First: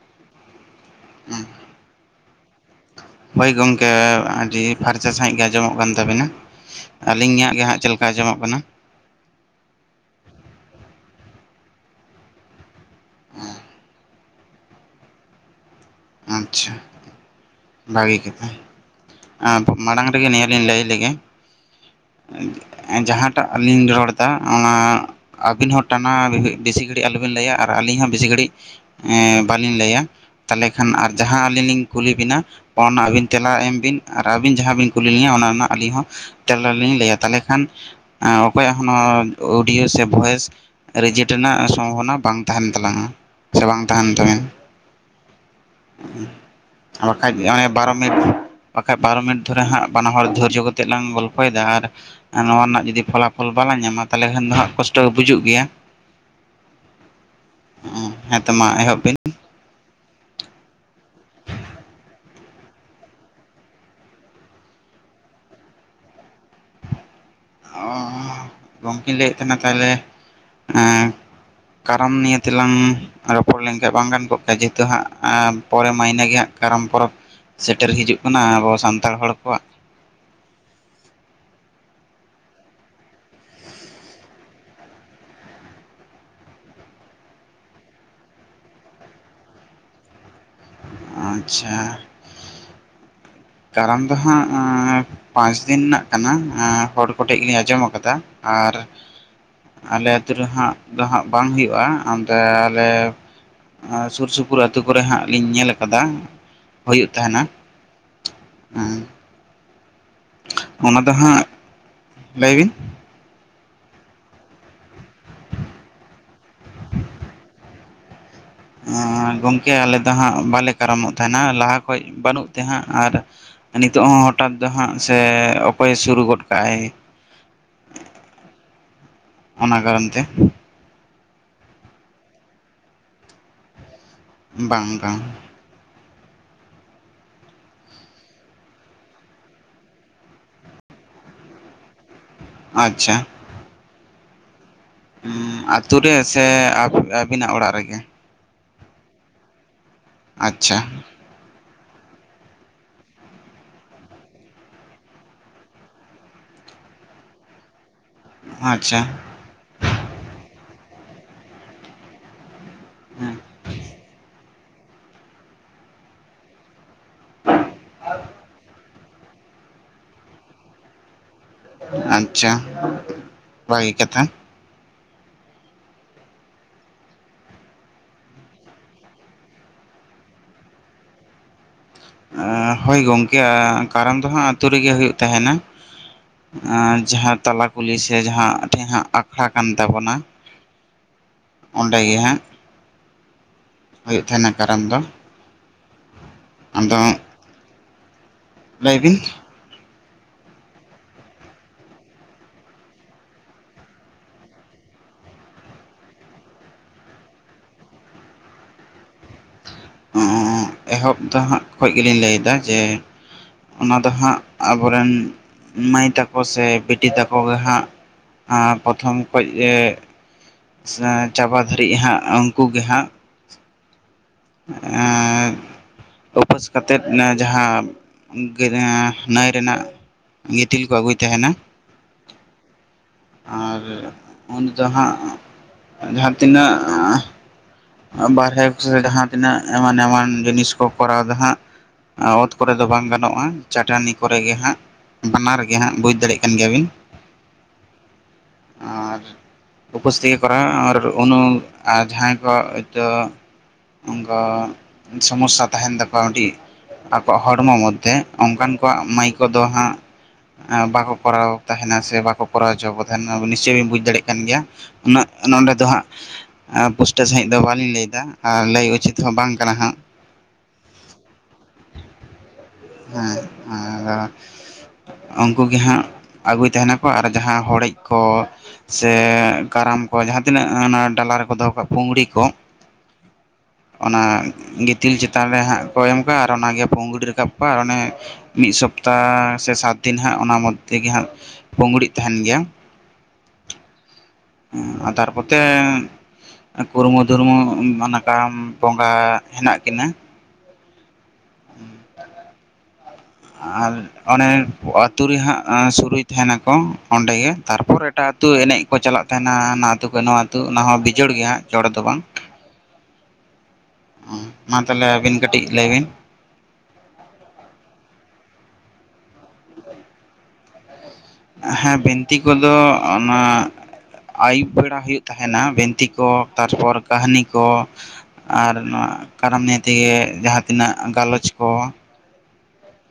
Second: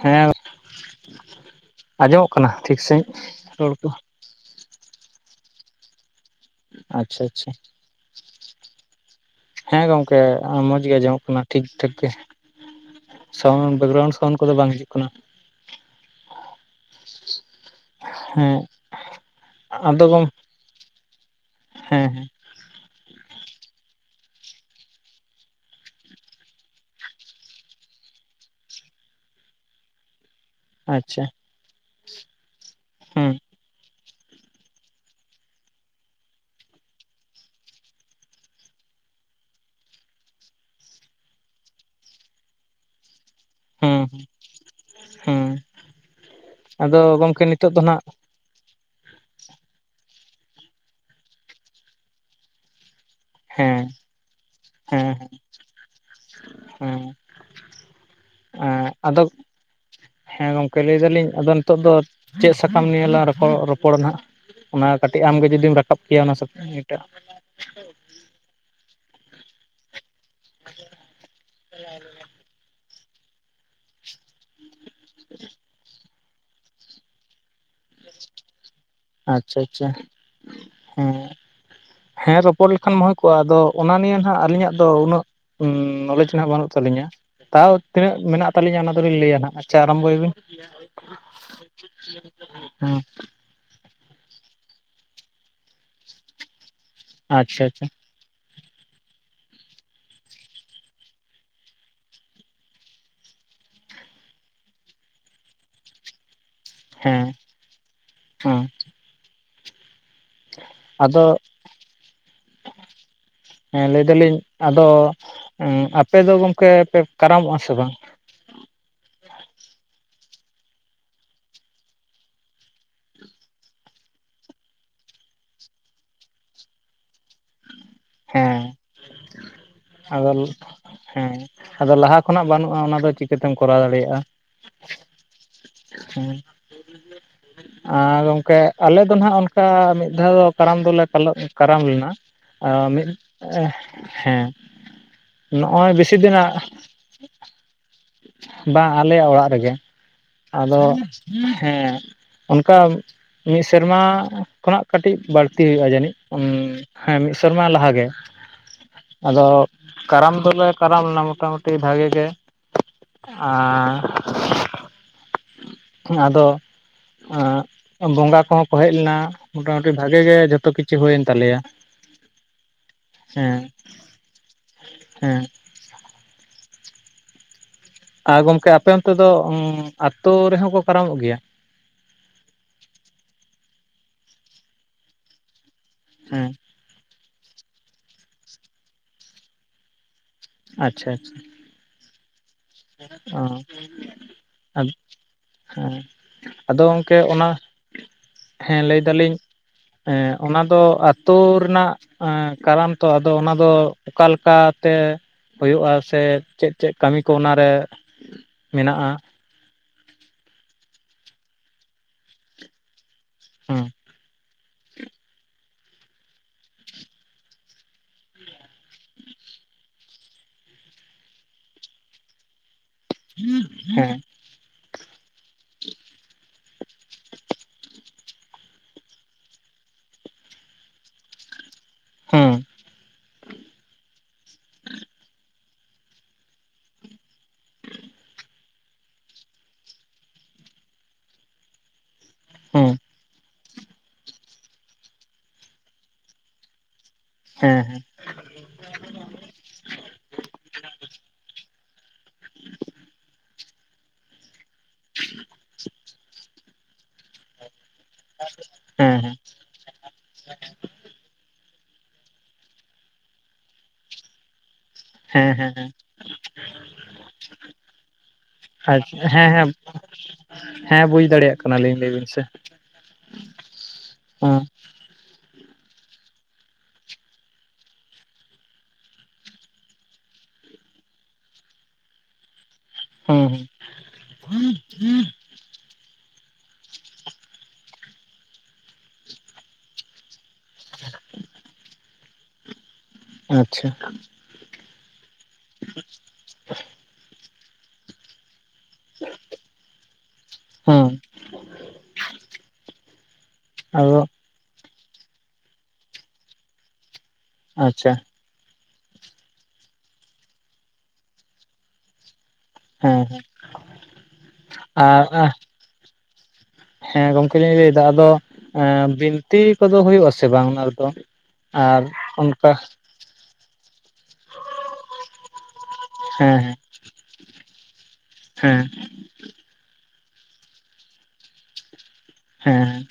ᱦᱮᱸ ᱟᱡᱚᱢᱚᱜ ᱠᱟᱱᱟ ᱴᱷᱤᱠ ᱥᱟᱺᱦᱤᱡ ᱦᱳᱭ ᱨᱚᱲ ᱠᱚ ᱜᱚᱢᱠᱮ ᱟᱹᱰᱤ ᱯᱷᱟᱨᱪᱟ ᱥᱟᱹᱦᱤᱡ ᱜᱮ ᱟᱸᱡᱚᱢᱚᱜ ᱠᱟᱱ ᱛᱟᱵᱤᱱᱟ᱾ ᱟᱪᱪᱷᱟ ᱟᱪᱪᱷᱟ᱾ ᱟᱹᱞᱤᱧᱟᱜ ᱜᱮ ᱦᱟᱸᱜ ᱪᱮᱫ ᱞᱮᱠᱟ ᱟᱸᱡᱚᱢᱚᱜ ᱠᱟᱱᱟ ᱦᱮᱸ ᱜᱚᱝᱠᱮ ᱢᱚᱸᱡᱽ ᱜᱮ ᱟᱸᱡᱚᱢᱚᱜ ᱠᱟᱱᱟ ᱴᱷᱤᱠ ᱴᱷᱟᱠ ᱜᱮ᱾ ᱥᱟᱣᱩᱱᱰ ᱵᱮᱜᱨᱟᱣᱩᱱᱰ ᱥᱟᱣᱩᱱᱰ ᱠᱚᱫᱚ ᱵᱟᱝ ᱦᱤᱡᱩᱜ ᱠᱟᱱᱟ᱾ ᱟᱪᱪᱷᱟ᱾ ᱵᱷᱟᱹᱜᱤ ᱠᱟᱛᱷᱟ, ᱦᱮᱸ ᱟ ᱟᱫᱚ ᱢᱟᱲᱟᱝ ᱜᱚᱢ ᱨᱮᱜᱮ ᱱᱤᱭᱟᱹ ᱞᱤᱧ ᱞᱟᱹᱭ ᱞᱮᱜᱮ ᱦᱮᱸ ᱦᱮᱸ ᱡᱟᱦᱟᱸᱴᱟᱜ ᱞᱤᱧ ᱨᱚᱲᱫᱟ ᱚᱱᱟ ᱟᱹᱵᱤᱱ ᱦᱚᱸ ᱴᱟᱱᱟ ᱵᱮᱥᱤ ᱜᱷᱟᱹᱲᱤᱡ ᱟᱞᱚᱵᱤᱱ ᱞᱟᱹᱭᱟ ᱟᱨ ᱟᱹᱞᱤᱧ ᱦᱚᱸ ᱵᱮᱥᱤ ᱜᱷᱟᱹᱲᱤᱡ ᱮᱸ ᱵᱟᱹᱞᱤᱧ ᱞᱟᱹᱭᱟ᱾ ᱛᱟᱦᱚᱸᱞᱮ ᱠᱷᱟᱱ ᱟᱨ ᱟᱪᱪᱷᱟ ᱡᱟᱦᱟᱸ ᱟᱹᱞᱤᱧ ᱞᱤᱧ ᱠᱩᱞᱤ ᱵᱤᱱᱟ ᱚᱱᱟ ᱟᱹᱵᱤᱱ ᱦᱩᱸ ᱛᱮᱞᱟ ᱮᱢ ᱵᱤᱱ ᱟᱨ ᱟᱹᱵᱤᱱ ᱡᱟᱦᱟᱸ ᱵᱤᱱ ᱠᱩᱞᱤ ᱞᱤᱧᱟ ᱚᱱᱟ ᱨᱮᱱᱟᱜ ᱟᱹᱞᱤᱧ ᱦᱚᱸ ᱛᱮᱞᱟ ᱞᱤᱧ ᱞᱟᱹᱭᱟ ᱛᱟᱦᱚᱸᱞᱮ ᱠᱷᱟᱱ ᱚᱠᱚᱭᱟᱜ ᱦᱚᱸ ᱱᱚᱣᱟ ᱚᱰᱤᱭᱳ ᱥᱮ ᱵᱷᱚᱭᱮᱥ ᱨᱮᱡᱮᱠᱴ ᱨᱮᱱᱟᱜ ᱥᱚᱢᱵᱷᱚᱵᱚᱱᱟ ᱵᱟᱝ ᱛᱟᱦᱮᱸᱱ ᱛᱟᱞᱟᱝᱟ ᱥᱮ ᱵᱟᱝ ᱦᱩᱸ ᱛᱟᱦᱮᱱ ᱛᱟᱵᱮᱱ ᱦᱩᱸ ᱟᱫᱚ [unintelligible] ᱵᱟᱠᱷᱟᱡ ᱜᱚᱢᱠᱮ ᱱᱤᱛᱚᱜ ᱫᱚ ᱱᱟᱜ ᱵᱟᱨᱚ ᱢᱤᱱᱤᱴ ᱫᱷᱚᱨᱮ ᱦᱟᱸᱜ ᱵᱟᱱᱟ ᱦᱚᱲ ᱫᱷᱨᱡᱚ ᱠᱟᱛᱮᱫ ᱞᱟᱝ ᱜᱚᱞᱯᱷᱚᱭᱮᱫᱟ, ᱟᱨ ᱱᱚᱣᱟ ᱨᱮᱱᱟᱜ ᱡᱩᱫᱤ ᱯᱷᱚᱞᱟᱯ ᱯᱷᱚᱞ ᱵᱟᱞᱟᱝ ᱦᱮᱸ ᱧᱟᱢᱟ ᱛᱟᱦᱚᱸᱞᱮ ᱠᱷᱟᱱ ᱫᱚ ᱦᱟᱸᱜ ᱠᱚᱥᱴᱚ ᱦᱮᱸ ᱵᱩᱡᱩᱜ ᱜᱮᱭᱟ᱾ ᱮ ᱦᱮᱸᱛᱚ ᱢᱟ ᱮᱦᱚᱵ ᱵᱤᱱ ᱟᱫᱚ ᱦᱮᱸ ᱜᱚᱝᱠᱮ ᱞᱟᱹᱭ ᱫᱟᱞᱤᱧ ᱟᱫᱚ ᱱᱤᱛᱚᱜ ᱫᱚ ᱪᱮᱫ ᱥᱟᱠᱟᱢ ᱱᱤᱭᱟᱹ ᱞᱟᱝ ᱨᱚᱯᱚᱲ ᱨᱚᱯᱚᱲᱟ ᱱᱟᱜ ᱚᱱᱟ ᱠᱟᱹᱴᱤᱡ ᱟᱢᱜᱮ ᱡᱩᱫᱤᱢ ᱨᱟᱠᱟᱵ ᱠᱮᱭᱟ ᱚᱱᱟ ᱥᱟᱛ [unintelligible] ᱴᱟᱜ ᱚ ᱜᱚᱝᱠᱮᱧ ᱞᱟᱹᱭᱮᱫ ᱛᱟᱦᱮᱸᱱᱟ ᱛᱟᱦᱚᱸᱞᱮ ᱮ ᱠᱟᱨᱟᱢ ᱱᱤᱭᱮ ᱛᱮᱞᱟᱝ ᱨᱚᱯᱚᱲ ᱞᱮᱱᱠᱷᱟᱡ ᱵᱟᱝ ᱜᱟᱱ ᱠᱚᱜ ᱠᱮᱜ-ᱟ ᱡᱮᱛᱩ ᱦᱟᱸᱜ ᱟ ᱯᱚᱨᱮ ᱢᱟᱹᱭᱤᱱᱮ ᱜᱮ ᱦᱟᱸᱜ ᱠᱟᱨᱟᱢ ᱯᱚᱨᱚᱵ ᱥᱮᱴᱮᱨ ᱦᱤᱡᱩᱜ ᱠᱟᱱᱟ ᱟᱵᱚ ᱥᱟᱱᱛᱟᱲ ᱦᱚᱲ ᱟᱪᱪᱷᱟ ᱠᱚᱣᱟᱜ ᱟᱪᱪᱷᱟ ᱦᱮᱸ᱾ ᱦᱮᱸ ᱨᱚᱯᱚᱲ ᱞᱮᱠᱷᱟᱱ ᱢᱟ ᱦᱩᱭ ᱠᱚᱜ-ᱟ ᱟᱫᱚ ᱚᱱᱟ ᱱᱤᱭᱮ ᱱᱟᱦᱟᱸᱜ ᱟᱹᱞᱤᱧᱟᱜ ᱫᱚ ᱩᱱᱟᱹᱜ ᱦᱩᱸ ᱱᱚᱞᱮᱡᱽ ᱦᱟᱸᱜ ᱵᱟᱹᱱᱩᱜ ᱛᱟᱹᱞᱤᱧᱟ, ᱛᱟᱣ ᱛᱤᱱᱟᱹᱜ ᱢᱮᱱᱟᱜ ᱛᱟᱹᱞᱤᱧᱟ ᱚᱱᱟ ᱫᱚᱞᱤᱧ ᱞᱟᱹᱭᱟ ᱦᱟᱸᱜ ᱟᱪᱪᱷᱟ ᱟᱨᱟᱢᱵᱚᱭ ᱵᱤᱱ ᱟᱪᱪᱷᱟ [unintelligible] ᱠᱟᱨᱟᱢ ᱫᱚ ᱦᱟᱸᱜ ᱯᱟᱸᱪ ᱫᱤᱱ ᱨᱮᱱᱟᱜ ᱠᱟᱱᱟ᱾ ᱟ ᱦᱚᱲ ᱠᱚᱴᱷᱮᱡ ᱞᱤᱧ ᱟᱪᱪᱷᱟ ᱟᱸᱡᱚᱢ ᱟᱪᱪᱷᱟ ᱟᱠᱟᱫᱟ᱾ ᱟᱨ᱾ ᱟᱞᱮ ᱟᱛᱳ ᱨᱮ ᱦᱟᱸᱜ ᱫᱚ ᱦᱟᱸᱜ ᱵᱟᱝ ᱦᱩᱭᱩᱜ-ᱟ ᱚᱱᱛᱮ ᱟᱞᱮ ᱥᱩᱨ ᱥᱩᱯᱩᱨ ᱟᱹᱛᱩ ᱠᱚᱨᱮ ᱦᱟᱸᱜ ᱞᱤᱧ ᱧᱮᱞ ᱟᱠᱟᱫᱟ᱾ ᱦᱮᱸ ᱦᱩᱸ᱾ ᱦᱮᱸ᱾ ᱟᱫᱚ᱾ ᱞᱟᱹᱭᱵᱤᱱ᱾ ᱦᱮᱸ ᱞᱟᱹᱭᱫᱟᱞᱤᱧ ᱟᱫᱚ ᱟᱯᱮ ᱫᱚ ᱜᱚᱝᱠᱮ ᱯᱮ ᱠᱟᱨᱟᱢᱚᱜ-ᱟ ᱥᱮ ᱵᱟᱝ? ᱜᱚᱢᱠᱮ ᱟᱞᱮ ᱫᱚ ᱦᱟᱸᱜ ᱵᱟᱞᱮ ᱠᱟᱨᱟᱢᱚᱜ ᱛᱟᱦᱮᱸᱱᱟ ᱞᱟᱦᱟ ᱠᱷᱚᱡ ᱵᱟᱹᱱᱩᱜ ᱛᱮ ᱦᱟᱸᱜ ᱟᱨ ᱱᱤᱛᱚᱜ ᱦᱚᱸ ᱦᱚᱴᱟᱛ ᱫᱚ ᱦᱟᱸᱜ ᱥᱮ ᱚᱠᱚᱭ ᱮ ᱥᱩᱨᱩ ᱜᱚᱫ ᱠᱟᱜ-ᱟᱭ᱾ ᱦᱮᱸ ᱚᱱᱟ ᱠᱟᱨᱚᱱ ᱛᱮ ᱟᱫᱚᱞ ᱦᱮᱸ ᱟᱫᱚ ᱞᱟᱦᱟ ᱠᱷᱚᱱᱟᱜ ᱵᱟᱹᱱᱩᱜ-ᱟ ᱚᱱᱟ ᱫᱚ ᱪᱤᱠᱟᱹᱛᱮᱢ ᱠᱚᱨᱟᱣ ᱫᱟᱲᱮᱭᱟᱜ-ᱟ᱾ ᱵᱟᱝ ᱵᱟᱝ᱾ ᱦᱩᱸ [inaudible] ᱟᱨ ᱜᱚᱝᱠᱮ ᱟᱞᱮ ᱫᱚ ᱱᱟᱦᱟᱜ ᱚᱱᱠᱟ ᱢᱤᱫ ᱫᱷᱟᱣ ᱫᱚ ᱠᱟᱲᱟᱢ ᱫᱚᱞᱮ ᱠᱟᱞᱚᱜ ᱠᱟᱨᱟᱢ ᱞᱮᱱᱟ᱾ ᱟ ᱢᱤᱫ ᱟᱪᱪᱷᱟ ᱮᱸ ᱦᱮᱸ᱾ ᱦᱩᱸᱢ ᱱᱚᱜᱼᱚᱭ ᱟᱛᱩ ᱨᱮ ᱵᱮᱥᱤ ᱥᱮ ᱫᱤᱱᱟᱜ ᱟᱵ-ᱟᱹᱵᱤᱱᱟᱜ ᱚᱲᱟᱜ ᱨᱮᱜᱮ? ᱵᱟᱝ ᱟᱞᱮᱭᱟᱜ ᱚᱲᱟᱜ ᱨᱮᱜᱮ, ᱟᱪᱪᱷᱟ ᱟᱫᱚ ᱦᱮᱸ᱾ ᱚᱱᱠᱟ ᱢᱤᱫ ᱥᱮᱨᱢᱟ ᱠᱷᱚᱱᱟᱜ ᱠᱟᱹᱴᱤᱡ ᱵᱟᱹᱲᱛᱤ ᱦᱩᱭᱩᱜᱼᱟ ᱡᱟᱹᱱᱤᱡ ᱩᱱ ᱦᱮᱸ ᱢᱤᱫ ᱥᱮᱨᱢᱟ ᱞᱟᱦᱟ ᱜᱮ᱾ ᱟᱪᱪᱷᱟ᱾ ᱟᱫᱚ ᱠᱟᱨᱟᱢ ᱫᱚᱞᱮ ᱠᱟᱨᱟᱢ ᱞᱮᱱᱟ ᱢᱚᱴᱟᱢᱩᱴᱤ ᱵᱷᱟᱜᱮ ᱜᱮ᱾ ᱦᱮᱸ ᱟᱸ ᱟᱫᱚ ᱟᱸᱜ ᱵᱚᱸᱜᱟ ᱠᱚᱦᱚᱸ ᱠᱚ ᱦᱮᱡ ᱞᱮᱱᱟ ᱢᱚᱴᱟᱟᱢᱩᱴᱤ ᱵᱷᱟᱜᱮ ᱜᱮ ᱡᱚᱛᱚ ᱠᱤᱪᱷᱩ ᱦᱩᱭᱮᱱ ᱛᱟᱞᱮᱭᱟ᱾ ᱟᱪᱪᱷᱟ ᱦᱮᱸ ᱵᱷᱟᱹᱜᱤ ᱠᱟᱛᱷᱟ᱾ ᱦᱮᱸ᱾ ᱟᱨ ᱜᱚᱢᱠᱮ ᱟᱯᱮ ᱚᱱᱛᱮ ᱫᱚ ᱩᱸ ᱟᱹᱛᱩ ᱨᱮᱦᱚᱸ ᱠᱚ ᱠᱟᱨᱟᱢᱚᱜ ᱜᱮᱭᱟ? ᱮᱸ ᱦᱳᱭ ᱜᱚᱢᱠᱮ ᱮ ᱠᱟᱨᱟᱢ ᱫᱚ ᱦᱟᱸᱜ ᱟᱛᱳ ᱨᱮᱜᱮ ᱦᱩᱭᱩᱜ ᱛᱟᱦᱮᱱᱟ᱾ ᱦᱮᱸ᱾ ᱟᱸ ᱡᱟᱦᱟᱸ ᱛᱟᱞᱟ ᱠᱩᱞᱦᱤ ᱥᱮ ᱡᱟᱦᱟᱸ ᱴᱷᱮᱱ ᱦᱟᱸᱜ ᱟᱠᱷᱲᱟ ᱠᱟᱱ ᱛᱟᱵᱚᱱᱟ᱾ ᱟᱪᱪᱷᱟ ᱟᱪᱪᱷᱟ᱾ ᱚᱰᱮ ᱜᱮ ᱦᱟᱸᱜ᱾ ᱚ ᱦᱩᱭᱩᱜ ᱛᱟᱦᱮᱱᱟ ᱠᱟᱨᱟᱢ ᱟᱫ ᱫᱚ ᱦᱮᱸ ᱟᱫᱚ ᱜᱚᱢᱠᱮ ᱚᱱᱟ ᱦᱮᱸ ᱞᱟᱹᱭ ᱫᱟᱞᱤᱧ ᱮᱸ ᱚᱱᱟ ᱫᱚ ᱟᱹᱛᱩ ᱨᱮᱱᱟᱜ ᱮᱸ ᱠᱟᱨᱚᱢ ᱛᱚ ᱟᱫᱚ ᱚᱱᱟ ᱫᱚ ᱚᱠᱟᱞᱮᱠᱟ ᱛᱮ ᱦᱩᱭᱩᱜᱼᱟ, ᱥᱮ ᱪᱮᱫ ᱪᱮᱫ ᱠᱟᱹᱢᱤ ᱠᱚ ᱚᱱᱟᱨᱮ ᱢᱮᱱᱟᱜᱼᱟ? ᱚᱸ ᱮᱦᱚᱵ ᱫᱚ ᱦᱟᱸᱜ ᱠᱷᱚᱡ ᱜᱮᱞᱤᱧ ᱞᱟᱹᱭᱫᱟ ᱡᱮ ᱦᱩᱸ᱾ ᱟᱫᱚ ᱦᱟᱸᱜ ᱟᱵᱚᱨᱮᱱ ᱢᱟᱹᱭ ᱛᱟᱠᱚ ᱥᱮ ᱵᱤᱴᱤ ᱛᱟᱠᱚ ᱜᱮ ᱦᱟᱸᱜ ᱟᱸ ᱯᱨᱚᱛᱷᱚᱢ ᱠᱷᱚᱡ ᱜᱮ ᱥᱟᱸ ᱪᱟᱵᱟ ᱫᱷᱟᱹᱨᱤᱡ ᱦᱟᱸᱜ ᱩᱱᱠᱩ ᱜᱮ ᱦᱟᱸᱜ᱾ ᱦᱮᱸ᱾ ᱮᱸᱜ ᱩᱯᱟᱹᱥ ᱠᱟᱛᱮᱫ ᱚᱱᱮ ᱡᱟᱦᱟᱸ ᱜᱟᱹᱭ ᱮᱸ ᱱᱟᱹᱭ ᱨᱮᱱᱟᱜ ᱜᱤᱛᱤᱞ ᱠᱚ ᱟᱹᱜᱩᱭ ᱛᱟᱦᱮᱱᱟ᱾ ᱦᱩᱸ᱾ ᱟᱨ ᱩᱱ ᱫᱚ ᱦᱟᱸᱜ ᱡᱟᱦᱟᱸ ᱛᱤᱱᱟᱹᱜ ᱵᱟᱨᱦᱮ ᱠᱚ ᱥᱮ ᱡᱟᱦᱟᱸ ᱛᱤᱱᱟᱹᱜ ᱮᱢᱟᱱ ᱮᱢᱟᱱ ᱡᱤᱱᱤᱥ ᱠᱚ ᱠᱚᱨᱟᱣ ᱫᱚ ᱦᱟᱜ, ᱟᱸ ᱚᱛ ᱠᱚᱨᱮ ᱫᱚ ᱦᱮᱸ ᱵᱟᱝ ᱜᱟᱱᱚᱜᱼᱟ, ᱪᱟᱹᱴᱟᱹᱱᱤ ᱠᱚᱨᱮ ᱜᱮ ᱦᱟᱸᱜ᱾ ᱵᱟᱱᱟᱨ ᱜᱮ ᱦᱟᱸᱜ ᱵᱩᱡᱽ ᱫᱟᱲᱮᱜ ᱠᱟᱱ ᱜᱮᱭᱟᱵᱤᱱ᱾ ᱦᱮᱸ ᱦᱮᱸ᱾ ᱟᱨ ᱩᱯᱟᱹᱥ ᱛᱮᱜᱮ ᱠᱚᱨᱟᱣᱢᱮ ᱟᱨ ᱩᱱᱩᱢ ᱟᱨ ᱡᱟᱦᱟᱸᱭ ᱜᱚᱜ ᱦᱚᱭᱛᱚ ᱚᱱᱠᱟ ᱥᱚᱢᱚᱥᱥᱟ ᱛᱟᱦᱮᱱ ᱛᱟᱠᱚᱣᱟ ᱢᱤᱫᱴᱤᱡ ᱟᱠᱚᱣᱟᱜ ᱦᱚᱲᱢᱚ ᱢᱚᱫᱽ ᱛᱮ ᱚᱱᱠᱟᱱ ᱠᱚᱣᱟᱜ ᱢᱟᱹᱭ ᱦᱮᱸ ᱠᱚᱫᱚ ᱦᱟᱸᱜ ᱟᱸ ᱵᱟᱠᱚ ᱠᱚᱨᱟᱣ ᱛᱟᱦᱮᱱᱟ ᱥᱮ ᱵᱟᱠᱚ ᱠᱚᱨᱟᱣ ᱦᱚᱪᱚᱣᱟᱠᱚ ᱛᱟᱦᱮᱱᱟ, ᱱᱤᱥᱪᱳᱭ ᱵᱤᱱ ᱵᱩᱡ ᱫᱟᱲᱮᱭᱟᱜ ᱠᱟᱱ ᱜᱮᱭᱟ᱾ ᱩᱱᱟᱹᱜ ᱦᱮᱸ ᱱᱚᱸᱰᱮ ᱦᱮᱸ ᱫᱚ ᱦᱮᱸ ᱦᱟᱸᱜ ᱟ ᱯᱩᱥ ᱴᱟᱹ ᱥᱟᱺᱦᱤᱡ ᱫᱚ ᱵᱟᱹᱞᱤᱧ ᱞᱟᱹᱭᱮᱫᱟ ᱟᱨ ᱞᱟᱹᱭ ᱩᱪᱤᱛ ᱟᱪᱪᱷᱟ ᱦᱚᱸ ᱦᱮᱸ ᱵᱟᱝ ᱦᱮᱸ ᱠᱟᱱᱟ ᱦᱟᱸᱜ᱾ ᱦᱮᱸ ᱵᱩᱡ ᱫᱟᱲᱮᱭᱟᱜ ᱠᱟᱱᱟ ᱞᱤᱧ, ᱞᱟᱹᱭ ᱵᱤᱱ ᱥᱮ᱾ ᱦᱮᱸ ᱟᱫᱚ ᱦᱮᱸ ᱩᱱᱠᱩ ᱜᱮ ᱦᱟᱸᱜ ᱟᱹᱜᱩᱭ ᱛᱟᱦᱮᱸᱱᱟᱠᱚ ᱟᱨ ᱡᱟᱦᱟᱸ ᱦᱚᱲᱮᱡᱽ ᱠᱚ ᱥᱮ, ᱠᱟᱨᱟᱢ ᱠᱚ ᱡᱟᱦᱟᱸ ᱛᱤᱱᱟᱹᱜ ᱚᱱᱟ ᱰᱟᱞᱟ ᱨᱮᱠᱚ ᱫᱚᱦᱚ ᱠᱟᱜᱼᱟ ᱯᱩᱝᱲᱤ ᱠᱚ, ᱦᱮᱸ ᱚᱱᱟ, ᱜᱤᱛᱤᱞ ᱪᱮᱛᱟᱱ ᱨᱮ ᱦᱟᱸᱜ ᱠᱚ ᱮᱢ ᱠᱟᱜᱼᱟ ᱟᱨ ᱚᱱᱟᱜᱮ ᱯᱩᱝᱜᱲᱤ ᱨᱟᱠᱟᱵ ᱟᱨ ᱚᱱᱮ, ᱢᱤᱫ ᱥᱚᱯᱛᱟᱻ ᱥᱮ ᱥᱟᱛ ᱫᱤᱱ ᱦᱟᱸᱜ ᱚᱱᱟ ᱢᱚᱫᱽᱫᱷᱮ ᱜᱮ ᱦᱟᱸᱜ ᱯᱩᱝᱜᱲᱤ ᱛᱟᱦᱮᱸᱱ ᱜᱮᱭᱟ᱾ ᱟᱪᱪᱷᱟ᱾ ᱟᱨ ᱛᱟᱨᱯᱚᱛᱮ ᱠᱩᱨᱢᱩ-ᱫᱩᱨᱢᱩ ᱱᱟᱜᱟᱢ ᱵᱚᱸᱜᱟ ᱦᱮᱱᱟᱜ ᱠᱤᱱᱟ᱾ ᱦᱩᱸ᱾ [inaudible] ᱟᱨ ᱟᱫᱚ ᱚᱱᱮ ᱟᱛᱳ ᱨᱮ ᱦᱟᱸᱜ ᱥᱩᱨᱩᱭ ᱛᱟᱦᱮᱸᱱᱟᱠᱚ ᱚᱸᱰᱮ ᱜᱮ, ᱛᱟᱨᱯᱚᱨ ᱟᱪᱪᱷᱟ ᱮᱴᱟᱜ ᱟᱹᱛᱩ ᱮᱱᱮᱡᱽ ᱠᱚ ᱪᱟᱞᱟᱜ ᱛᱟᱦᱮᱸᱱᱟ ᱦᱟᱱᱟ ᱟᱹᱛᱩ ᱠᱚᱡ ᱱᱚᱣᱟ ᱟᱹᱛᱩ ᱚᱱᱟ ᱦᱚᱸ ᱵᱤᱡᱳᱲ ᱜᱮᱦᱟᱸᱜ ᱡᱚᱲ ᱫᱚ ᱵᱟᱝ᱾ ᱦᱮᱸ ᱦᱮᱸ ᱦᱩᱸ ᱢᱟ ᱛᱟᱦᱞᱮ ᱟᱹᱵᱤᱱ ᱟᱨ ᱠᱟᱹᱴᱤᱡᱽ ᱞᱟᱹᱭ ᱵᱤᱱ? ᱦᱮᱸ ᱜᱚᱝᱠᱮ ᱞᱤᱧ ᱞᱟᱹᱭᱫᱟ ᱟᱫᱚ, ᱮᱸ ᱵᱤᱱᱛᱤ ᱠᱚᱫᱚ ᱦᱳᱭᱳᱜ ᱟᱥᱮ ᱵᱟᱝ ᱚᱱᱟ ᱨᱮᱫᱚ? ᱦᱮᱸ ᱟᱨ ᱵᱤᱱᱛᱤ ᱚᱱᱠᱟ ᱠᱚᱫᱚ ᱚᱱᱟ ᱟᱹᱭᱩᱵᱽ ᱵᱮᱲᱟ ᱦᱩᱭᱩᱜ ᱛᱟᱦᱮᱸᱱᱟ ᱵᱤᱱᱛᱤ ᱠᱚ, ᱦᱮᱸ ᱦᱮᱸ ᱛᱟᱨᱯᱚᱨ ᱠᱟᱹᱦᱱᱤ ᱠᱚ, ᱟᱨ ᱦᱮᱸ ᱱᱚᱣᱟ ᱠᱟᱨᱟᱢ ᱱᱤᱭᱮ ᱛᱮᱜᱮ ᱡᱟᱦᱟᱸ ᱛᱤᱱᱟᱹᱜ ᱜᱟᱞᱚᱪ ᱠᱚ᱾ ᱦᱮᱸ᱾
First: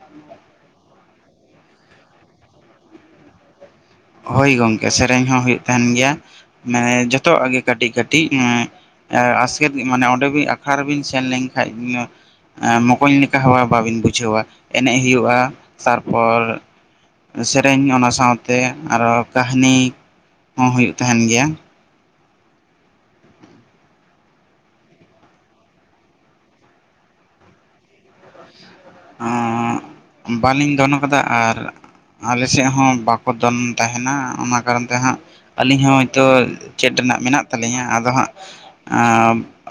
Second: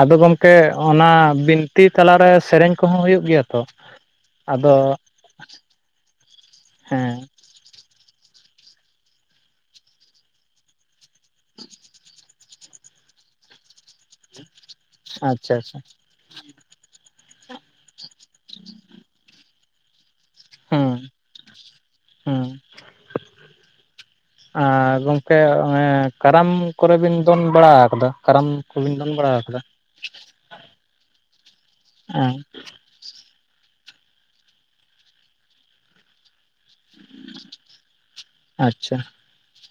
ᱟᱫᱚ ᱜᱚᱢᱠᱮ ᱚᱱᱟ ᱵᱤᱱᱛᱤ ᱛᱟᱞᱟᱨᱮ ᱥᱮᱨᱮᱧ ᱠᱚᱦᱚᱸ ᱦᱩᱭᱩᱜ ᱜᱮᱭᱟ ᱛᱚ? ᱦᱳᱭ ᱟᱫᱚ ᱜᱚᱝᱠᱮ ᱥᱮᱨᱮᱧ ᱦᱚᱸ ᱦᱩᱭᱩᱜ ᱛᱟᱦᱮᱸᱱ ᱜᱮᱭᱟ, ᱢᱟᱱᱮ ᱦᱮᱸ ᱡᱚᱛᱚᱣᱟᱜ ᱜᱮ᱾ ᱠᱟᱹᱴᱤᱡᱽ ᱠᱟᱹᱴᱤᱡᱽ ᱮᱸ ᱟᱥᱠᱮᱛ ᱢᱟᱱᱮ ᱚᱸᱰᱮ ᱵᱤᱱ ᱟᱠᱷᱲᱟ ᱨᱮᱵᱤᱱ ᱥᱮᱱ ᱞᱮᱱᱠᱷᱟᱡ ᱟᱸ ᱢᱚᱠᱚᱧ ᱞᱮᱠᱟ ᱦᱚᱸ ᱵᱟᱵᱤᱱ ᱵᱩᱡᱷᱟᱹᱣᱟ ᱮᱱᱮᱡᱽ ᱦᱩᱭᱩᱜᱼᱟ, ᱟᱪᱪᱷᱟ ᱟᱪᱪᱷᱟ ᱛᱟᱨᱯᱚᱨ ᱥᱮᱨᱮᱧ ᱚᱱᱟ ᱥᱟᱶᱛᱮ ᱟᱨᱚ ᱠᱟᱹᱦᱱᱤ ᱦᱚᱸ ᱦᱩᱭᱩᱜ ᱛᱟᱦᱮᱸᱱ ᱜᱮᱭᱟ᱾ ᱦᱩᱸ᱾ [inaudible] ᱟᱨ ᱜᱚᱝᱠᱮ ᱮᱻ ᱠᱟᱨᱟᱢ ᱠᱚᱨᱮ ᱵᱤᱱ ᱫᱚᱱ ᱵᱟᱲᱟ ᱟᱠᱟᱫᱟ ᱠᱟᱨᱟᱢ? ᱠᱚᱵᱤᱱ ᱫᱚᱱ ᱵᱟᱲᱟ ᱟᱠᱟᱫᱟ ᱵᱟᱹᱞᱤᱧ ᱫᱚᱱ ᱠᱟᱫᱟ ᱟᱨ ᱦᱮᱸ ᱟᱞᱮ ᱥᱮᱫ ᱦᱚᱸ ᱵᱟ ᱠᱚ ᱫᱚᱱ ᱛᱟᱦᱮᱸᱱᱟ ᱚᱱᱟ ᱠᱟᱨᱚᱱ ᱛᱮ ᱦᱟᱸᱜ ᱟᱹᱞᱤᱧ ᱦᱚᱸ ᱦᱚᱭᱛᱚ ᱪᱮᱰ ᱨᱮᱱᱟᱜ ᱢᱮᱱᱟᱜ ᱛᱟᱹᱞᱤᱧᱟ ᱟᱫᱚ ᱦᱟᱸᱜ ᱟᱪᱪᱷᱟ ᱟᱻ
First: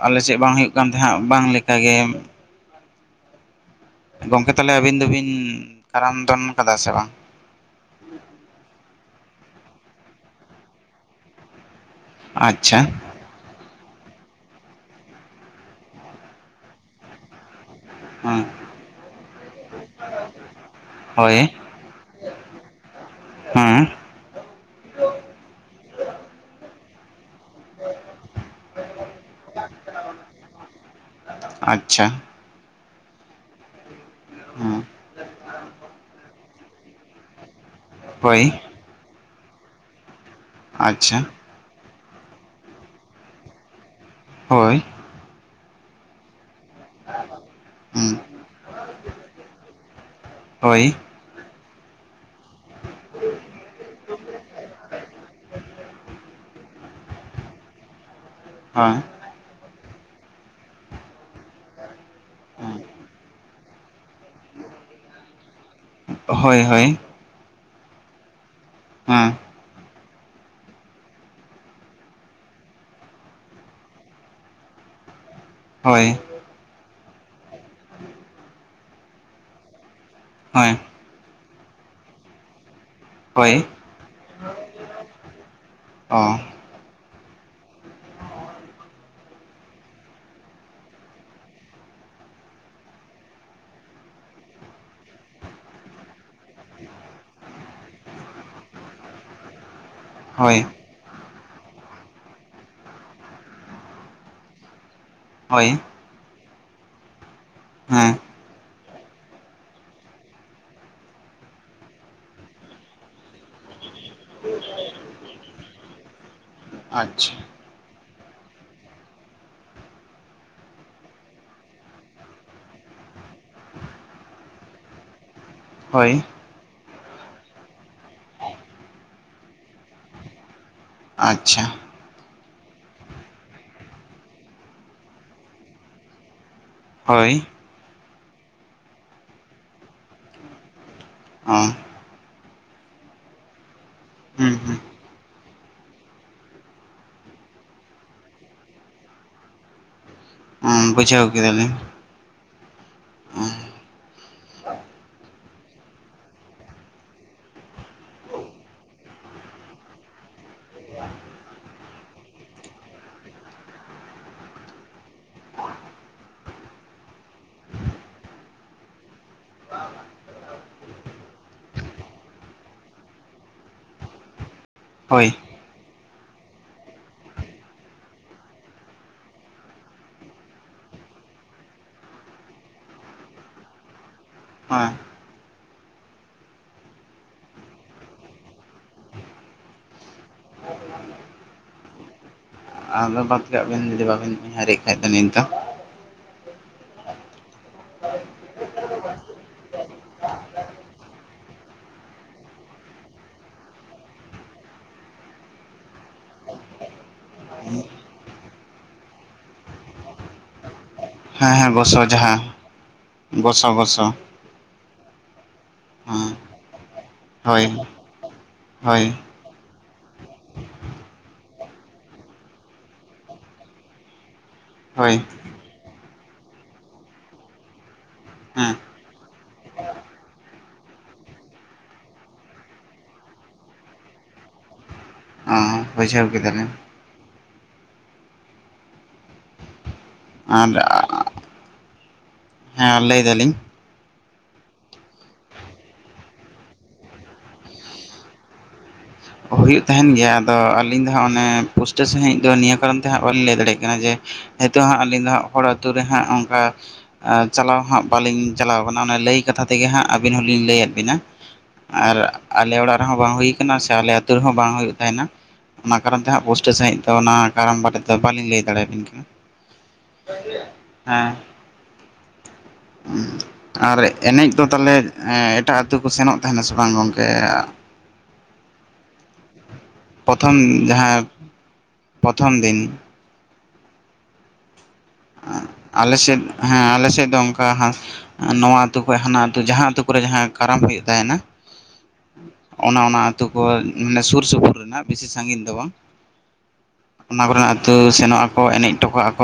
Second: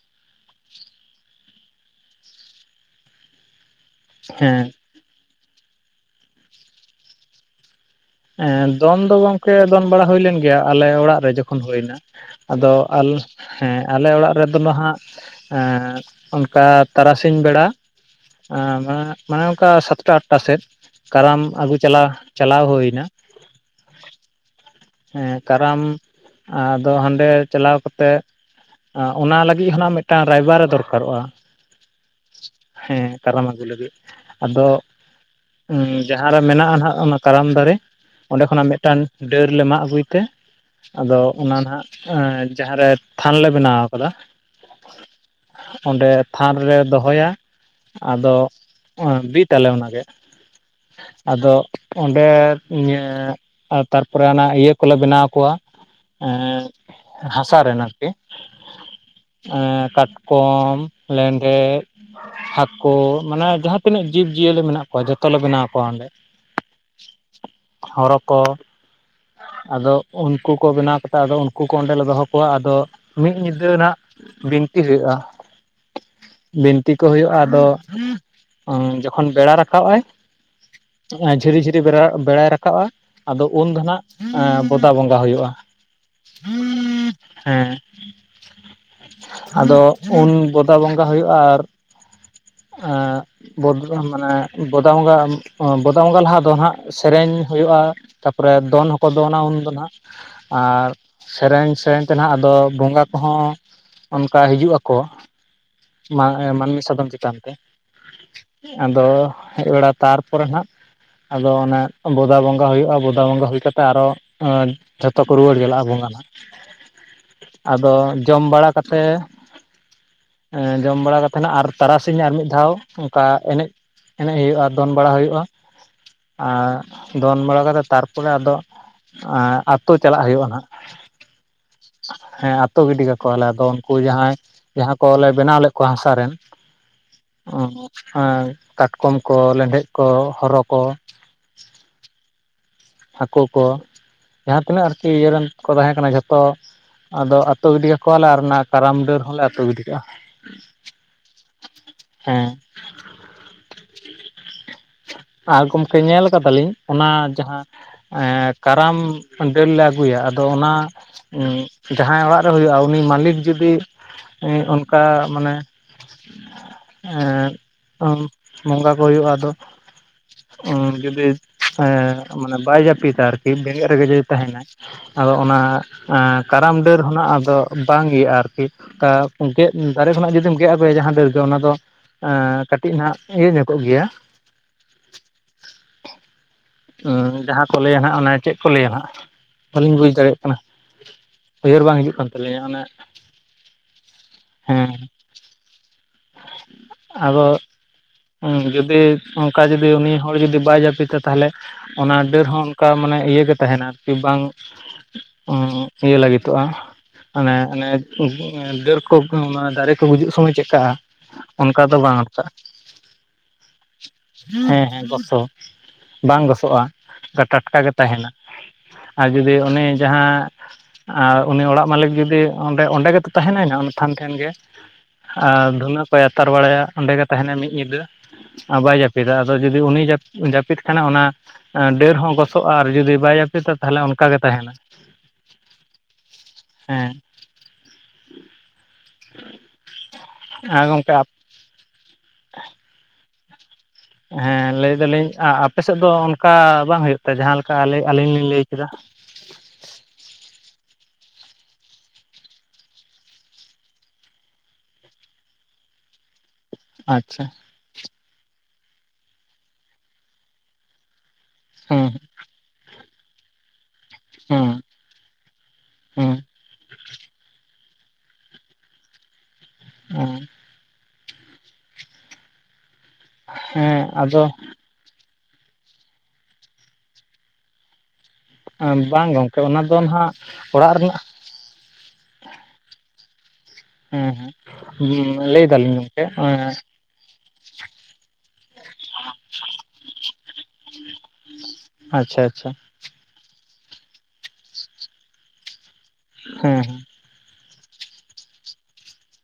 ᱟᱞᱮᱥᱮᱫ ᱵᱟᱝ ᱦᱩᱭᱩᱜ ᱠᱟᱱ ᱛᱟᱦᱮᱸᱜ-ᱟ ᱵᱟᱝ ᱞᱮᱠᱟ ᱜᱮ᱾ ᱜᱚᱢᱠᱮ ᱛᱟᱦᱞᱮ ᱟᱹᱵᱤᱱ ᱫᱚᱵᱤᱱ ᱠᱟᱨᱟᱢ ᱫᱚᱱ ᱟᱠᱟᱫᱟ ᱥᱮ ᱵᱟᱝ? ᱦᱮᱸ ᱫᱚᱱ ᱫᱚ ᱜᱚᱝᱠᱮ ᱫᱚᱱ ᱵᱟᱲᱟ ᱦᱩᱭ ᱞᱮᱱ ᱜᱮᱭᱟ, ᱟᱞᱮ ᱚᱲᱟᱜ ᱨᱮ ᱡᱚᱠᱷᱚᱱ ᱦᱩᱭᱱᱟ᱾ ᱟᱫᱚ ᱟᱪᱪᱷᱟ ᱟᱞ ᱦᱮᱸ ᱟᱞᱮ ᱚᱲᱟᱜ ᱨᱮᱫᱚ ᱱᱟᱦᱟᱜ ᱮᱻ ᱚᱱᱠᱟ ᱛᱟᱨᱟᱥᱤᱸᱧ ᱵᱮᱲᱟ ᱦᱮᱸ ᱟᱻ ᱢᱟᱱᱮ ᱢᱟᱱᱮ ᱚᱱᱠᱟ ᱥᱟᱛᱴᱟ ᱟᱴᱴᱟ ᱥᱮᱫ ᱠᱟᱨᱟᱢ ᱦᱳᱭ ᱟᱹᱜᱩ ᱪᱟᱞᱟ ᱪᱟᱞᱟᱣ ᱦᱩᱭᱱᱟ ᱦᱮᱸ ᱦᱮᱸ ᱠᱟᱨᱟᱢ ᱟᱫᱚ ᱦᱟᱸᱰᱮ ᱪᱟᱞᱟᱣ ᱠᱟᱛᱮ, ᱟᱸ ᱚᱱᱟ ᱞᱟᱹᱜᱤ ᱦᱚᱱᱟᱜ ᱢᱤᱫᱴᱟᱝ ᱨᱟᱭᱵᱟᱨᱮ ᱫᱚᱨᱠᱟᱨᱚᱜᱼᱟ᱾ ᱟᱪᱪᱷᱟ᱾ ᱦᱮᱸ ᱠᱟᱨᱟᱢ ᱟᱹᱜᱩᱭ ᱞᱟᱹᱜᱤᱫ ᱟᱫᱚ ᱦᱮᱸ ᱡᱟᱦᱟᱸ ᱨᱮ ᱢᱮᱱᱟᱜᱼᱟ ᱱᱟᱦᱟᱸᱜ ᱚᱱᱟ ᱠᱟᱨᱟᱢ ᱫᱟᱨᱮ, ᱚᱸᱰᱮ ᱦᱳᱭ ᱠᱷᱚᱱᱟᱜ ᱢᱤᱫᱴᱟᱱ ᱰᱟᱹᱨ ᱞᱮ ᱢᱟᱜᱽ ᱟᱹᱜᱩᱭ ᱛᱮ ᱟᱫᱚ ᱟᱪᱪᱷᱟ ᱚᱱᱟ ᱱᱟᱸᱜ ᱡᱟᱦᱟᱸᱨᱮ ᱛᱷᱟᱱ ᱞᱮ ᱵᱮᱱᱟᱣ ᱟᱠᱟᱫᱟ ᱦᱳᱭ᱾ ᱚᱸᱰᱮ ᱛᱷᱟᱱ ᱨᱮᱞᱮ ᱫᱚᱦᱚᱭᱟ ᱦᱮᱸ ᱟᱫᱚ ᱵᱤᱫᱽ ᱟᱞᱮ ᱚᱱᱟᱜᱮ᱾ ᱦᱳᱭ᱾ ᱟᱫᱚ ᱚᱸᱰᱮ ᱤᱭᱟᱹ ᱛᱟᱨ ᱤᱭᱟᱹ ᱠᱚᱞᱮ ᱵᱮᱱᱟᱣ ᱠᱚᱣᱟ ᱮᱻ ᱦᱟᱥᱟ ᱨᱮᱱ ᱟᱨᱠᱤ᱾ ᱦᱚᱭ ᱮᱻ ᱠᱟᱴᱠᱚᱢ, ᱞᱮᱸᱰᱮᱫ, ᱦᱟᱠᱳ ᱢᱟᱱᱮ ᱡᱟᱦᱟᱸ ᱛᱤᱱᱟᱹᱜ ᱡᱤᱵᱽᱡᱤᱭᱟᱹᱞᱤ ᱢᱮᱱᱟᱜ ᱠᱚᱣᱟ ᱡᱷᱚᱛᱚ ᱞᱮ ᱵᱮᱱᱟᱣ ᱠᱚᱣᱟ ᱚᱸᱰᱮ᱾ ᱦᱚᱭ ᱦᱚᱭ ᱦᱚᱨᱚ ᱠᱚ ᱦᱮᱸ ᱟᱫᱚ ᱩᱱᱠᱩ ᱠᱚ ᱵᱮᱱᱟᱣ ᱠᱟᱛᱮᱫ ᱟᱫᱚ ᱩᱱᱠᱩ ᱠᱚ ᱚᱸᱰᱮᱞ ᱞᱮ ᱫᱚᱦᱚ ᱠᱚᱣᱟ ᱟᱫᱚ ᱢᱤᱫ ᱧᱤᱫᱟᱹ ᱱᱟᱦᱟᱜ ᱵᱤᱱᱛᱤ ᱦᱩᱭᱩᱜᱼᱟ᱾ ᱦᱳᱭ ᱵᱤᱱᱛᱤ ᱠᱚ ᱦᱩᱭᱩᱜᱼᱟ ᱟᱫᱚ ᱡᱚᱠᱷᱚᱱ ᱵᱮᱲᱟ ᱨᱟᱠᱟᱵ ᱟᱭ ᱦᱳᱭ ᱟ ᱡᱷᱤᱨᱤ ᱡᱷᱤᱨᱤ ᱵᱮᱲᱟᱭ ᱨᱟᱠᱟᱵᱼᱟ ᱟᱫᱚ ᱦᱳᱭ ᱩᱱ ᱫᱚᱱᱟᱜ ᱮᱸ ᱵᱚᱫᱟ ᱵᱚᱸᱜᱟ ᱦᱩᱭᱩᱜᱼᱟ ᱚ ᱦᱮᱸ᱾ ᱟᱫᱚ ᱩᱱ ᱵᱚᱫᱟ ᱵᱚᱸᱜᱟ ᱦᱩᱭᱩᱜᱼᱟ ᱟᱨ ᱮ‍ᱸ ᱢᱟᱱᱮ ᱵᱚᱫᱟ ᱵᱚᱸᱜᱟ ᱵᱚᱫᱟ ᱵᱚᱸᱜᱟ ᱞᱟᱦᱟ ᱫᱚ ᱦᱟᱸᱜ ᱥᱮᱨᱮᱧ ᱦᱩᱭᱩᱜᱼᱟ ᱛᱟᱯᱚᱨᱮ ᱫᱚᱱ ᱦᱚᱸᱠᱚ ᱫᱚᱱᱟ ᱩᱱ ᱫᱚ ᱦᱳᱭ ᱦᱟᱜ᱾ ᱥᱮᱨᱮᱧ ᱥᱮᱨᱮᱧ ᱛᱮ ᱱᱟᱦᱟᱜ ᱟᱫᱚ ᱵᱚᱸᱜᱟ ᱠᱚᱦᱚᱸ ᱚᱱᱠᱟ ᱦᱤᱡᱩᱜ ᱟᱠᱚ᱾ ᱦᱳᱭ ᱢᱟ ᱢᱟᱹᱱᱢᱤ ᱥᱟᱫᱚᱢ ᱪᱮᱛᱟᱱ ᱛᱮ᱾ ᱦᱮᱸ ᱟᱫᱚ ᱦᱮᱡ ᱵᱟᱲᱟ ᱛᱟᱨᱯᱚᱨᱮ ᱱᱟᱦᱟᱸᱜ ᱟᱫᱚ ᱚᱱᱮ ᱵᱚᱫᱟ ᱵᱚᱸᱜᱟ ᱦᱩᱭᱩᱜᱼᱟ ᱵᱚᱫᱟ ᱵᱚᱸᱜᱟ ᱦᱩᱭ ᱠᱟᱛᱮᱜ ᱛᱮ ᱟᱨᱚ ᱡᱷᱚᱛᱚ ᱠᱚ ᱨᱩᱣᱟᱹᱲ ᱪᱟᱞᱟᱜᱼᱟ ᱵᱚᱸᱜᱟ᱾ ᱟᱪᱪᱷᱟ ᱟᱫᱚ ᱡᱚᱢ ᱵᱟᱲᱟ ᱠᱟᱛᱮ ᱮ ᱡᱚᱢ ᱵᱟᱲᱟ ᱠᱟᱛᱮ ᱱᱷᱟᱜ ᱟᱨ ᱛᱟᱨᱟᱥᱤᱧ ᱟᱨ ᱢᱤᱫ ᱫᱷᱟᱣ ᱚᱱᱠᱟ ᱮᱱᱮᱡ ᱮᱱᱮᱡ ᱦᱩᱭᱩᱜᱼᱟ ᱫᱚᱱ ᱵᱟᱲᱟ ᱦᱩᱭᱩᱜᱼᱟ᱾ ᱦᱳᱭ ᱟᱨ ᱫᱚᱱ ᱵᱟᱲᱟ ᱠᱟᱛᱮ ᱛᱟᱨᱯᱚᱨᱮ ᱟᱫᱚ ᱟ ᱟᱛᱳ ᱪᱟᱞᱟᱜ ᱦᱩᱭᱩᱜᱼᱟ ᱱᱷᱟᱜ᱾ ᱟᱪᱪᱷᱟ᱾ ᱦᱮᱸ ᱟᱛᱳ ᱜᱤᱰᱤ ᱠᱟᱠᱚᱣᱟᱞᱮ ᱟᱫᱚ ᱩᱱᱠᱩ ᱡᱟᱦᱟᱸᱭ-ᱼ ᱡᱟᱦᱟᱸ ᱠᱚᱞᱮ ᱵᱮᱱᱟᱣ ᱞᱮᱫ ᱠᱚᱣᱟ ᱦᱟᱸᱥᱟᱨ ᱨᱮᱱ᱾ ᱦᱳᱭ᱾ ᱮᱸ ᱠᱟᱴᱠᱚᱢ ᱠᱚ ᱞᱮᱸᱰᱮᱫ ᱠᱚ ᱦᱚᱨᱚ ᱠᱚ᱾ ᱚᱸ [inaudible] ᱦᱟᱹᱠᱩ ᱠᱚ ᱦᱩᱸ ᱡᱟᱦᱟᱸ ᱦᱩᱸ ᱛᱤᱱᱟᱹᱜ ᱟᱨᱠᱤ ᱤᱭᱟᱹ ᱨᱮᱱ ᱠᱚ ᱛᱟᱦᱮᱸ ᱠᱟᱱᱟ ᱡᱷᱚᱛᱚ ᱟᱫᱚ ᱟᱹᱛᱩ ᱜᱤᱰᱤ ᱠᱟᱠᱚᱣᱟᱞᱮ ᱟᱨ ᱚᱱᱟ ᱠᱟᱨᱟᱢ ᱰᱟᱹᱨ ᱦᱚᱸᱞᱮ ᱟᱹᱛᱩ ᱜᱤᱰᱤ ᱠᱟᱜᱼᱟ᱾ ᱩᱸᱡ ᱵᱩᱡᱷᱟᱹᱣ ᱠᱮᱫᱟᱞᱤᱧ᱾ ᱦᱮᱸ ᱦᱳᱢ [inaudible] ᱟᱨ ᱜᱚᱢᱠᱮ ᱧᱮᱞ ᱠᱟᱫᱟᱞᱤᱧ ᱚᱱᱟ ᱡᱟᱦᱟᱸ ᱮ ᱠᱟᱨᱟᱢ ᱰᱟᱹᱨᱞ ᱞᱮ ᱟᱹᱜᱩᱭᱟ᱾ ᱟᱫᱚ ᱚᱱᱟ ᱡᱟᱦᱟᱸᱭ ᱚᱲᱟᱜ ᱨᱮ ᱦᱩᱭᱩᱜᱼᱟ ᱩᱱᱤ ᱢᱟᱹᱞᱤᱠ ᱡᱩᱫᱤ ᱚᱱᱠᱟ ᱢᱟᱱᱮ, ᱵᱚᱸᱜᱟ ᱠᱚ ᱦᱩᱭᱩᱜᱼᱟ ᱟᱫᱚ᱾ ᱩᱸ ᱡᱩᱫᱤ ᱮᱸ ᱢᱟᱱᱮ ᱵᱟᱭ ᱡᱟᱯᱤᱫᱟ ᱟᱨᱠᱤ ᱵᱮᱸᱜᱮᱫ ᱨᱮᱜᱮ ᱡᱩᱫᱤ ᱛᱟᱦᱮᱱᱟᱭ ᱟᱫᱚ ᱦᱳᱭ ᱚᱱᱟ ᱠᱟᱨᱟᱢ ᱰᱟᱹᱨ ᱦᱚᱸᱱᱟᱜ ᱟᱫᱚ ᱵᱟᱝ ᱤᱭᱟᱹᱜᱼᱟ ᱟᱨᱠᱤ, ᱠᱟ ᱜᱮᱫ ᱫᱟᱨᱮ ᱠᱷᱚᱱᱟᱜ ᱡᱩᱫᱤᱢ ᱜᱮᱫ ᱟᱹᱜᱩᱭᱟ ᱡᱟᱦᱟᱸ ᱰᱟᱹᱨ ᱜᱮ ᱚᱱᱟ ᱫᱚ ᱮᱸ ᱠᱟᱹᱴᱤᱡ ᱱᱷᱟᱜ ᱤᱭᱟᱹ ᱧᱚᱜᱚᱜ ᱜᱮᱭᱟ᱾ ᱦᱮᱸ ᱡᱟᱦᱟᱸ ᱠᱚ ᱞᱮᱭᱟ ᱱᱟᱜᱷ ᱚᱱᱮ ᱪᱮᱫ ᱠᱚ ᱞᱮᱭᱟ ᱱᱟᱜᱷ ᱵᱟᱹᱞᱤᱧ ᱵᱩᱡ ᱫᱟᱲᱮᱭᱟᱜ ᱠᱟᱱᱟ᱾ ᱩᱭᱦᱟᱹᱨ ᱵᱟᱝ ᱦᱤᱡᱩᱜ ᱠᱟᱱᱟ᱾ ᱨᱮᱭ ᱚᱱᱟ, ᱟᱫᱚ ᱵᱟᱛ ᱠᱟᱜ ᱵᱤᱱ ᱡᱩᱫᱤ ᱵᱟᱵᱤᱱ ᱩᱭᱦᱟᱹᱨᱮᱜ ᱠᱷᱟᱡ ᱫᱚ ᱱᱤᱛ ᱫᱚ᱾ ᱟᱫᱚ, ᱦᱩᱸ ᱡᱩᱫᱤ ᱚᱱᱠᱟ ᱡᱩᱫᱤ ᱩᱱᱤ ᱦᱚᱲ ᱡᱩᱫᱤ ᱵᱟᱭ ᱡᱟᱯᱤᱫᱟ ᱛᱟᱦᱞᱮ ᱚᱱᱟ ᱰᱟᱹᱨ ᱦᱚᱸ ᱚᱱᱠᱟ ᱢᱟᱱᱮ ᱤᱭᱟᱹᱜᱮ ᱛᱟᱦᱮᱱᱟ᱾ ᱟᱨᱠᱤ ᱵᱟᱝ ᱩᱸ ᱤᱭᱟᱹ ᱞᱟᱹᱜᱤᱛᱚᱜᱼᱟ ᱾ ᱢᱟᱱᱮ ᱚᱱᱮ ᱰᱟᱹᱨ ᱠᱚ ᱫᱟᱨᱮ ᱠᱚ ᱜᱩᱡᱩᱜ ᱥᱚᱢᱚᱭ ᱪᱮᱫᱠᱟᱜᱼᱟ ᱾ ᱦᱮᱸ ᱦᱮᱸ ᱜᱚᱥᱚ ᱡᱟᱦᱟ, ᱸ ᱜᱚᱥᱚ ᱜᱚᱥᱚ, ᱦᱮᱸ ᱦᱮᱸ ᱜᱚᱥᱚ ᱦᱮᱸ ᱵᱟᱝ ᱜᱚᱥᱚᱜᱼᱟ ᱾ ᱦᱳᱭ ᱴᱟᱴᱠᱟ ᱜᱮ ᱛᱟᱦᱮᱱᱟ, ᱦᱳᱭ ᱟᱨ ᱡᱩᱫᱤ ᱚᱱᱮ ᱡᱟᱦᱟᱸ ᱟᱨ ᱩᱱᱤ ᱚᱲᱟᱜ ᱢᱟᱹᱞᱤᱠ ᱡᱩᱫᱤ ᱚᱸᱰᱮ ᱚᱸᱰᱮ ᱜᱮᱛᱚ ᱛᱟᱦᱮᱱᱟᱭ ᱱᱟᱜ ᱚᱰᱮ ᱛᱷᱟᱱ ᱴᱷᱮᱱ ᱜᱮ, ᱦᱳᱭ᱾ ᱟᱨ ᱫᱷᱩᱱᱟᱹ ᱠᱚᱭ ᱟᱛᱟᱨ ᱵᱟᱲᱟᱭᱟ, ᱚᱸᱰᱮ ᱜᱮ ᱛᱟᱦᱮᱱᱟᱭ ᱢᱤᱫ ᱧᱤᱫᱟᱹ᱾ ᱦᱮᱸ ᱵᱟᱭ ᱡᱟᱯᱤᱫᱟ ᱟᱫᱚ ᱡᱩᱫᱤ ᱩᱱᱤ ᱡᱟᱯᱤ ᱡᱟᱯᱤᱫ ᱠᱷᱟᱱᱮ ᱚᱱᱟ ᱰᱟᱹᱨ ᱦᱚᱸ ᱜᱚᱥᱚᱜᱼᱟ, ᱟᱨ ᱵᱟᱭ ᱡᱟᱯᱤᱫᱟ ᱛᱟᱦᱟᱞᱮ ᱚᱱᱠᱟ ᱜᱮ ᱛᱟᱦᱮᱱᱟ ᱾ ᱵᱩᱡᱷᱟᱹᱣ ᱠᱮᱫᱟᱞᱤᱧ᱾ ᱦᱮᱸ᱾ ᱟᱨ ᱟᱜᱻ ᱦᱮᱸ ᱞᱮᱭ ᱫᱟᱞᱤᱧ ᱦᱮᱸ ᱞᱮᱭᱫᱟᱞᱤᱧ ᱟᱼᱟᱯᱮᱥᱮᱫ ᱫᱚ ᱚᱱᱠᱟ ᱵᱟᱝ ᱦᱩᱭᱩᱜ ᱛᱮ ᱡᱟᱸᱦᱟᱸ ᱞᱮᱠᱟ ᱟᱼᱟᱹᱞᱤᱧ ᱞᱤᱧ ᱞᱮᱭ ᱠᱮᱫᱟ? ᱦᱩᱭᱩᱜ ᱛᱟᱦᱮᱱ ᱜᱮᱭᱟ ᱟᱫᱚ ᱟᱹᱞᱤᱧ ᱫᱚ ᱦᱟᱸᱜ ᱚᱱᱮ ᱯᱩᱥᱴᱟᱹᱣ ᱥᱟᱺᱦᱤᱡ ᱫᱚ ᱱᱤᱭᱟᱹ ᱠᱟᱨᱚᱱ ᱛᱮ ᱦᱟᱸᱜ ᱵᱟᱹᱞᱤᱧ ᱞᱟᱹᱭ ᱫᱟᱲᱮᱭᱟᱜ ᱠᱟᱱᱟ᱾ ᱡᱮ ᱦᱤᱛᱚᱜ ᱦᱟᱸᱜ ᱟᱹᱞᱤᱧ ᱫᱚ ᱦᱟᱸᱜ ᱦᱚᱲ ᱟᱛᱩ ᱨᱮ ᱦᱟᱸᱜ ᱚᱱᱠᱟ ᱟᱪᱪᱷᱟ ᱟ ᱪᱟᱞᱟᱣ ᱦᱚᱸ ᱦᱟᱸᱜ ᱵᱟᱹᱞᱤᱧ ᱪᱟᱞᱟᱣ ᱠᱟᱱᱟ, ᱚᱱᱮ ᱞᱮᱭ ᱠᱟᱛᱷᱟ ᱛᱮᱜᱮ ᱦᱟᱸᱜ ᱟᱹᱵᱤᱱ ᱦᱚᱸᱞᱤᱧ ᱞᱮᱭᱟᱫ ᱵᱤᱱᱟ ᱾ ᱦᱮᱸ ᱟᱨ ᱟᱞᱮ ᱚᱲᱟᱜ ᱨᱮᱦᱚᱸ ᱵᱟᱝ ᱦᱩᱭ ᱠᱟᱱᱟ ᱥᱮ ᱟᱞᱮ ᱛᱟᱹᱨ ᱦᱚᱸ ᱵᱟᱝ ᱦᱮᱸ ᱦᱩᱭᱩᱜ ᱛᱟᱦᱮᱱᱟ, ᱚᱱᱟ ᱠᱟᱨᱚᱱ ᱛᱮ ᱦᱮᱸ ᱦᱟᱸᱜ ᱯᱩᱥᱴᱟᱹ ᱥᱟᱹᱦᱤᱡ ᱫᱚ ᱚᱱᱟ ᱠᱟᱨᱚᱱ ᱵᱟ ᱫᱚ ᱵᱟᱹᱞᱤᱧ ᱞᱟᱹᱭ ᱫᱟᱲᱮᱭᱟᱵᱤᱱ ᱠᱟᱱᱟ ᱾ ᱦᱮᱸ ᱟᱨ ᱦᱮᱸ ᱟᱫᱚ ᱮᱱᱮᱡ ᱫᱚ ᱛᱟᱦᱟᱞᱮ ᱮᱴᱟᱜ ᱟᱹᱛᱩ ᱠᱚ ᱥᱮᱱᱚᱜ ᱛᱟᱦᱮᱱᱟ ᱥᱮ ᱵᱟᱝ ᱜᱚᱢᱠᱮ? ᱵᱟᱝ ᱜᱚᱢᱠᱮ ᱚᱱᱟ ᱫᱚ ᱱᱟᱜ ᱚᱲᱟᱜ ᱨᱮᱱᱟᱜ᱾ ᱯᱚᱛᱷᱚᱢ ᱫᱤᱱ᱾ ᱦᱩᱸ ᱦᱩᱸ ᱟᱞᱮ ᱥᱮᱫ ᱦᱮᱸ ᱟᱞᱮ ᱥᱮᱫ ᱫᱚ ᱚᱱᱠᱟ, ᱱᱚᱣᱟ ᱟᱛᱩ ᱠᱷᱚᱡ ᱦᱟᱱᱟ ᱟᱛᱩ ᱡᱟᱦᱟᱸ ᱟᱹᱛᱩ ᱠᱚᱨᱮ ᱡᱟᱦᱟᱸ ᱠᱟᱨᱟᱢ ᱦᱩᱭᱩᱜ ᱛᱟᱦᱮᱱᱟ, ᱟᱪᱪᱷᱟ ᱟᱪᱪᱷᱟ ᱚᱱᱟ ᱚᱱᱟ ᱟᱹᱛᱩ ᱠᱚ ᱢᱟᱱᱮ ᱥᱩᱨ ᱼ ᱥᱩᱯᱩᱨ ᱨᱮᱱᱟᱜ ᱵᱤᱥᱤ ᱥᱟᱹᱜᱤᱧ ᱫᱚ ᱵᱟᱝ ᱦᱮᱸ ᱚᱱᱟ ᱠᱚᱨᱮᱱᱟᱜ ᱟᱹᱛᱩ ᱥᱮᱱᱚᱜ ᱟᱠᱚ ᱮᱱᱮᱡ ᱦᱚᱴᱚᱠᱟᱜᱼᱟᱠ᱾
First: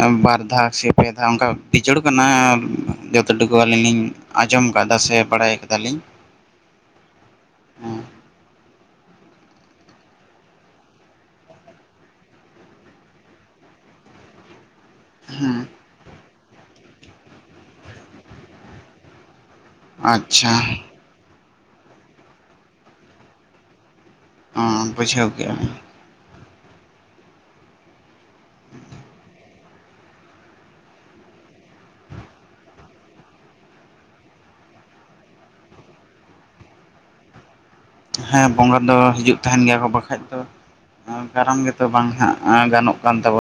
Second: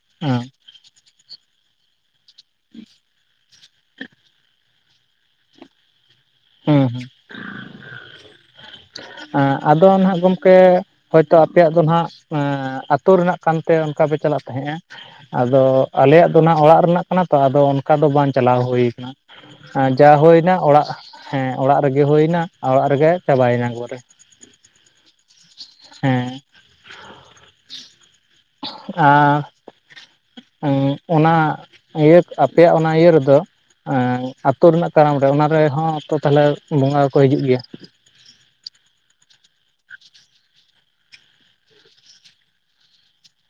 ᱟᱨ ᱵᱟᱨ ᱦᱮᱸ ᱫᱷᱟᱣ ᱥᱮ ᱯᱮ ᱫᱷᱟᱣ ᱚᱱᱠᱟ ᱵᱤᱪᱚᱲ ᱠᱟᱱᱟ ᱡᱚᱛᱚ ᱴᱩᱠᱩ ᱟᱹᱞᱤᱧ ᱞᱤᱧ ᱟᱸᱡᱚᱢ ᱠᱟᱫᱟ ᱥᱮ ᱵᱟᱲᱟᱭ ᱠᱟᱫᱟᱞᱤᱧ᱾ ᱦᱩᱸ ᱦᱩᱸ, ᱮᱸᱜ ᱟᱫᱚ ᱱᱟᱜ ᱜᱚᱢᱠᱮ ᱦᱳᱭᱛᱚ ᱟᱯᱮᱭᱟᱜ ᱫᱚ ᱱᱟᱦ ᱟᱛᱳ ᱨᱮᱱᱟᱜ ᱠᱟᱱᱛᱮ ᱚᱱᱠᱟ ᱯᱮ ᱪᱟᱞᱟᱜ ᱛᱟᱦᱮᱸᱜᱼᱟ ᱾ ᱦᱮᱸ ᱟᱫᱚ ᱟᱞᱮᱭᱟᱜ ᱫᱚ ᱱᱟᱜ ᱚᱲᱟᱜ ᱨᱮᱱᱟᱜ ᱠᱟᱱᱟ ᱛᱚ ᱟᱫᱚ ᱚᱱᱠᱟ ᱫᱚ ᱵᱟᱝ ᱪᱟᱞᱟᱣ ᱦᱳᱭ ᱠᱟᱱᱟ ᱾ ᱡᱟ ᱟᱪᱪᱷᱟ ᱦᱩᱭᱱᱟ ᱚᱲᱟᱜ ᱦᱮᱸ ᱚᱲᱟᱜ ᱨᱮᱜᱮ ᱦᱩᱭᱱᱟ, ᱚᱲᱟᱜ ᱨᱮᱜᱮ ᱪᱟᱵᱟᱭᱮᱱᱟ ᱮᱠᱵᱚᱨᱮ ᱾ ᱚᱸ ᱵᱩᱡᱷᱟᱹᱣ ᱠᱮᱜᱼᱟᱧ ᱾ ᱦᱮᱸ, ᱟᱨ [inaudible] ᱮᱸᱜ ᱚᱱᱟ ᱟᱹᱭᱟᱹᱛ ᱟᱯᱮᱭᱟᱜ ᱚᱱᱟ ᱤᱭᱟᱹ ᱨᱮᱫᱚ ᱮᱸᱜ ᱟᱹᱛᱳ ᱨᱮᱱᱟᱜ ᱠᱟᱨᱟᱢ ᱨᱮ ᱚᱱᱟ ᱨᱮᱦᱚᱸ ᱛᱚ ᱛᱟᱦᱞᱮ ᱵᱚᱸᱜᱟ ᱠᱚ ᱦᱤᱡᱩᱜ ᱜᱮᱭᱟ? ᱦᱮᱸ ᱵᱚᱸᱜᱟ ᱫᱚ ᱦᱤᱡᱩᱜ ᱛᱟᱦᱮᱱ ᱜᱮᱭᱟ ᱠᱚ ᱵᱟᱠᱷᱟᱡ ᱫᱚ ᱠᱟᱨᱟᱢ ᱜᱮᱛᱚ ᱵᱟᱝ ᱦᱟᱸᱜ ᱜᱟᱱᱚᱜ ᱠᱟᱱ ᱛᱟᱵᱚ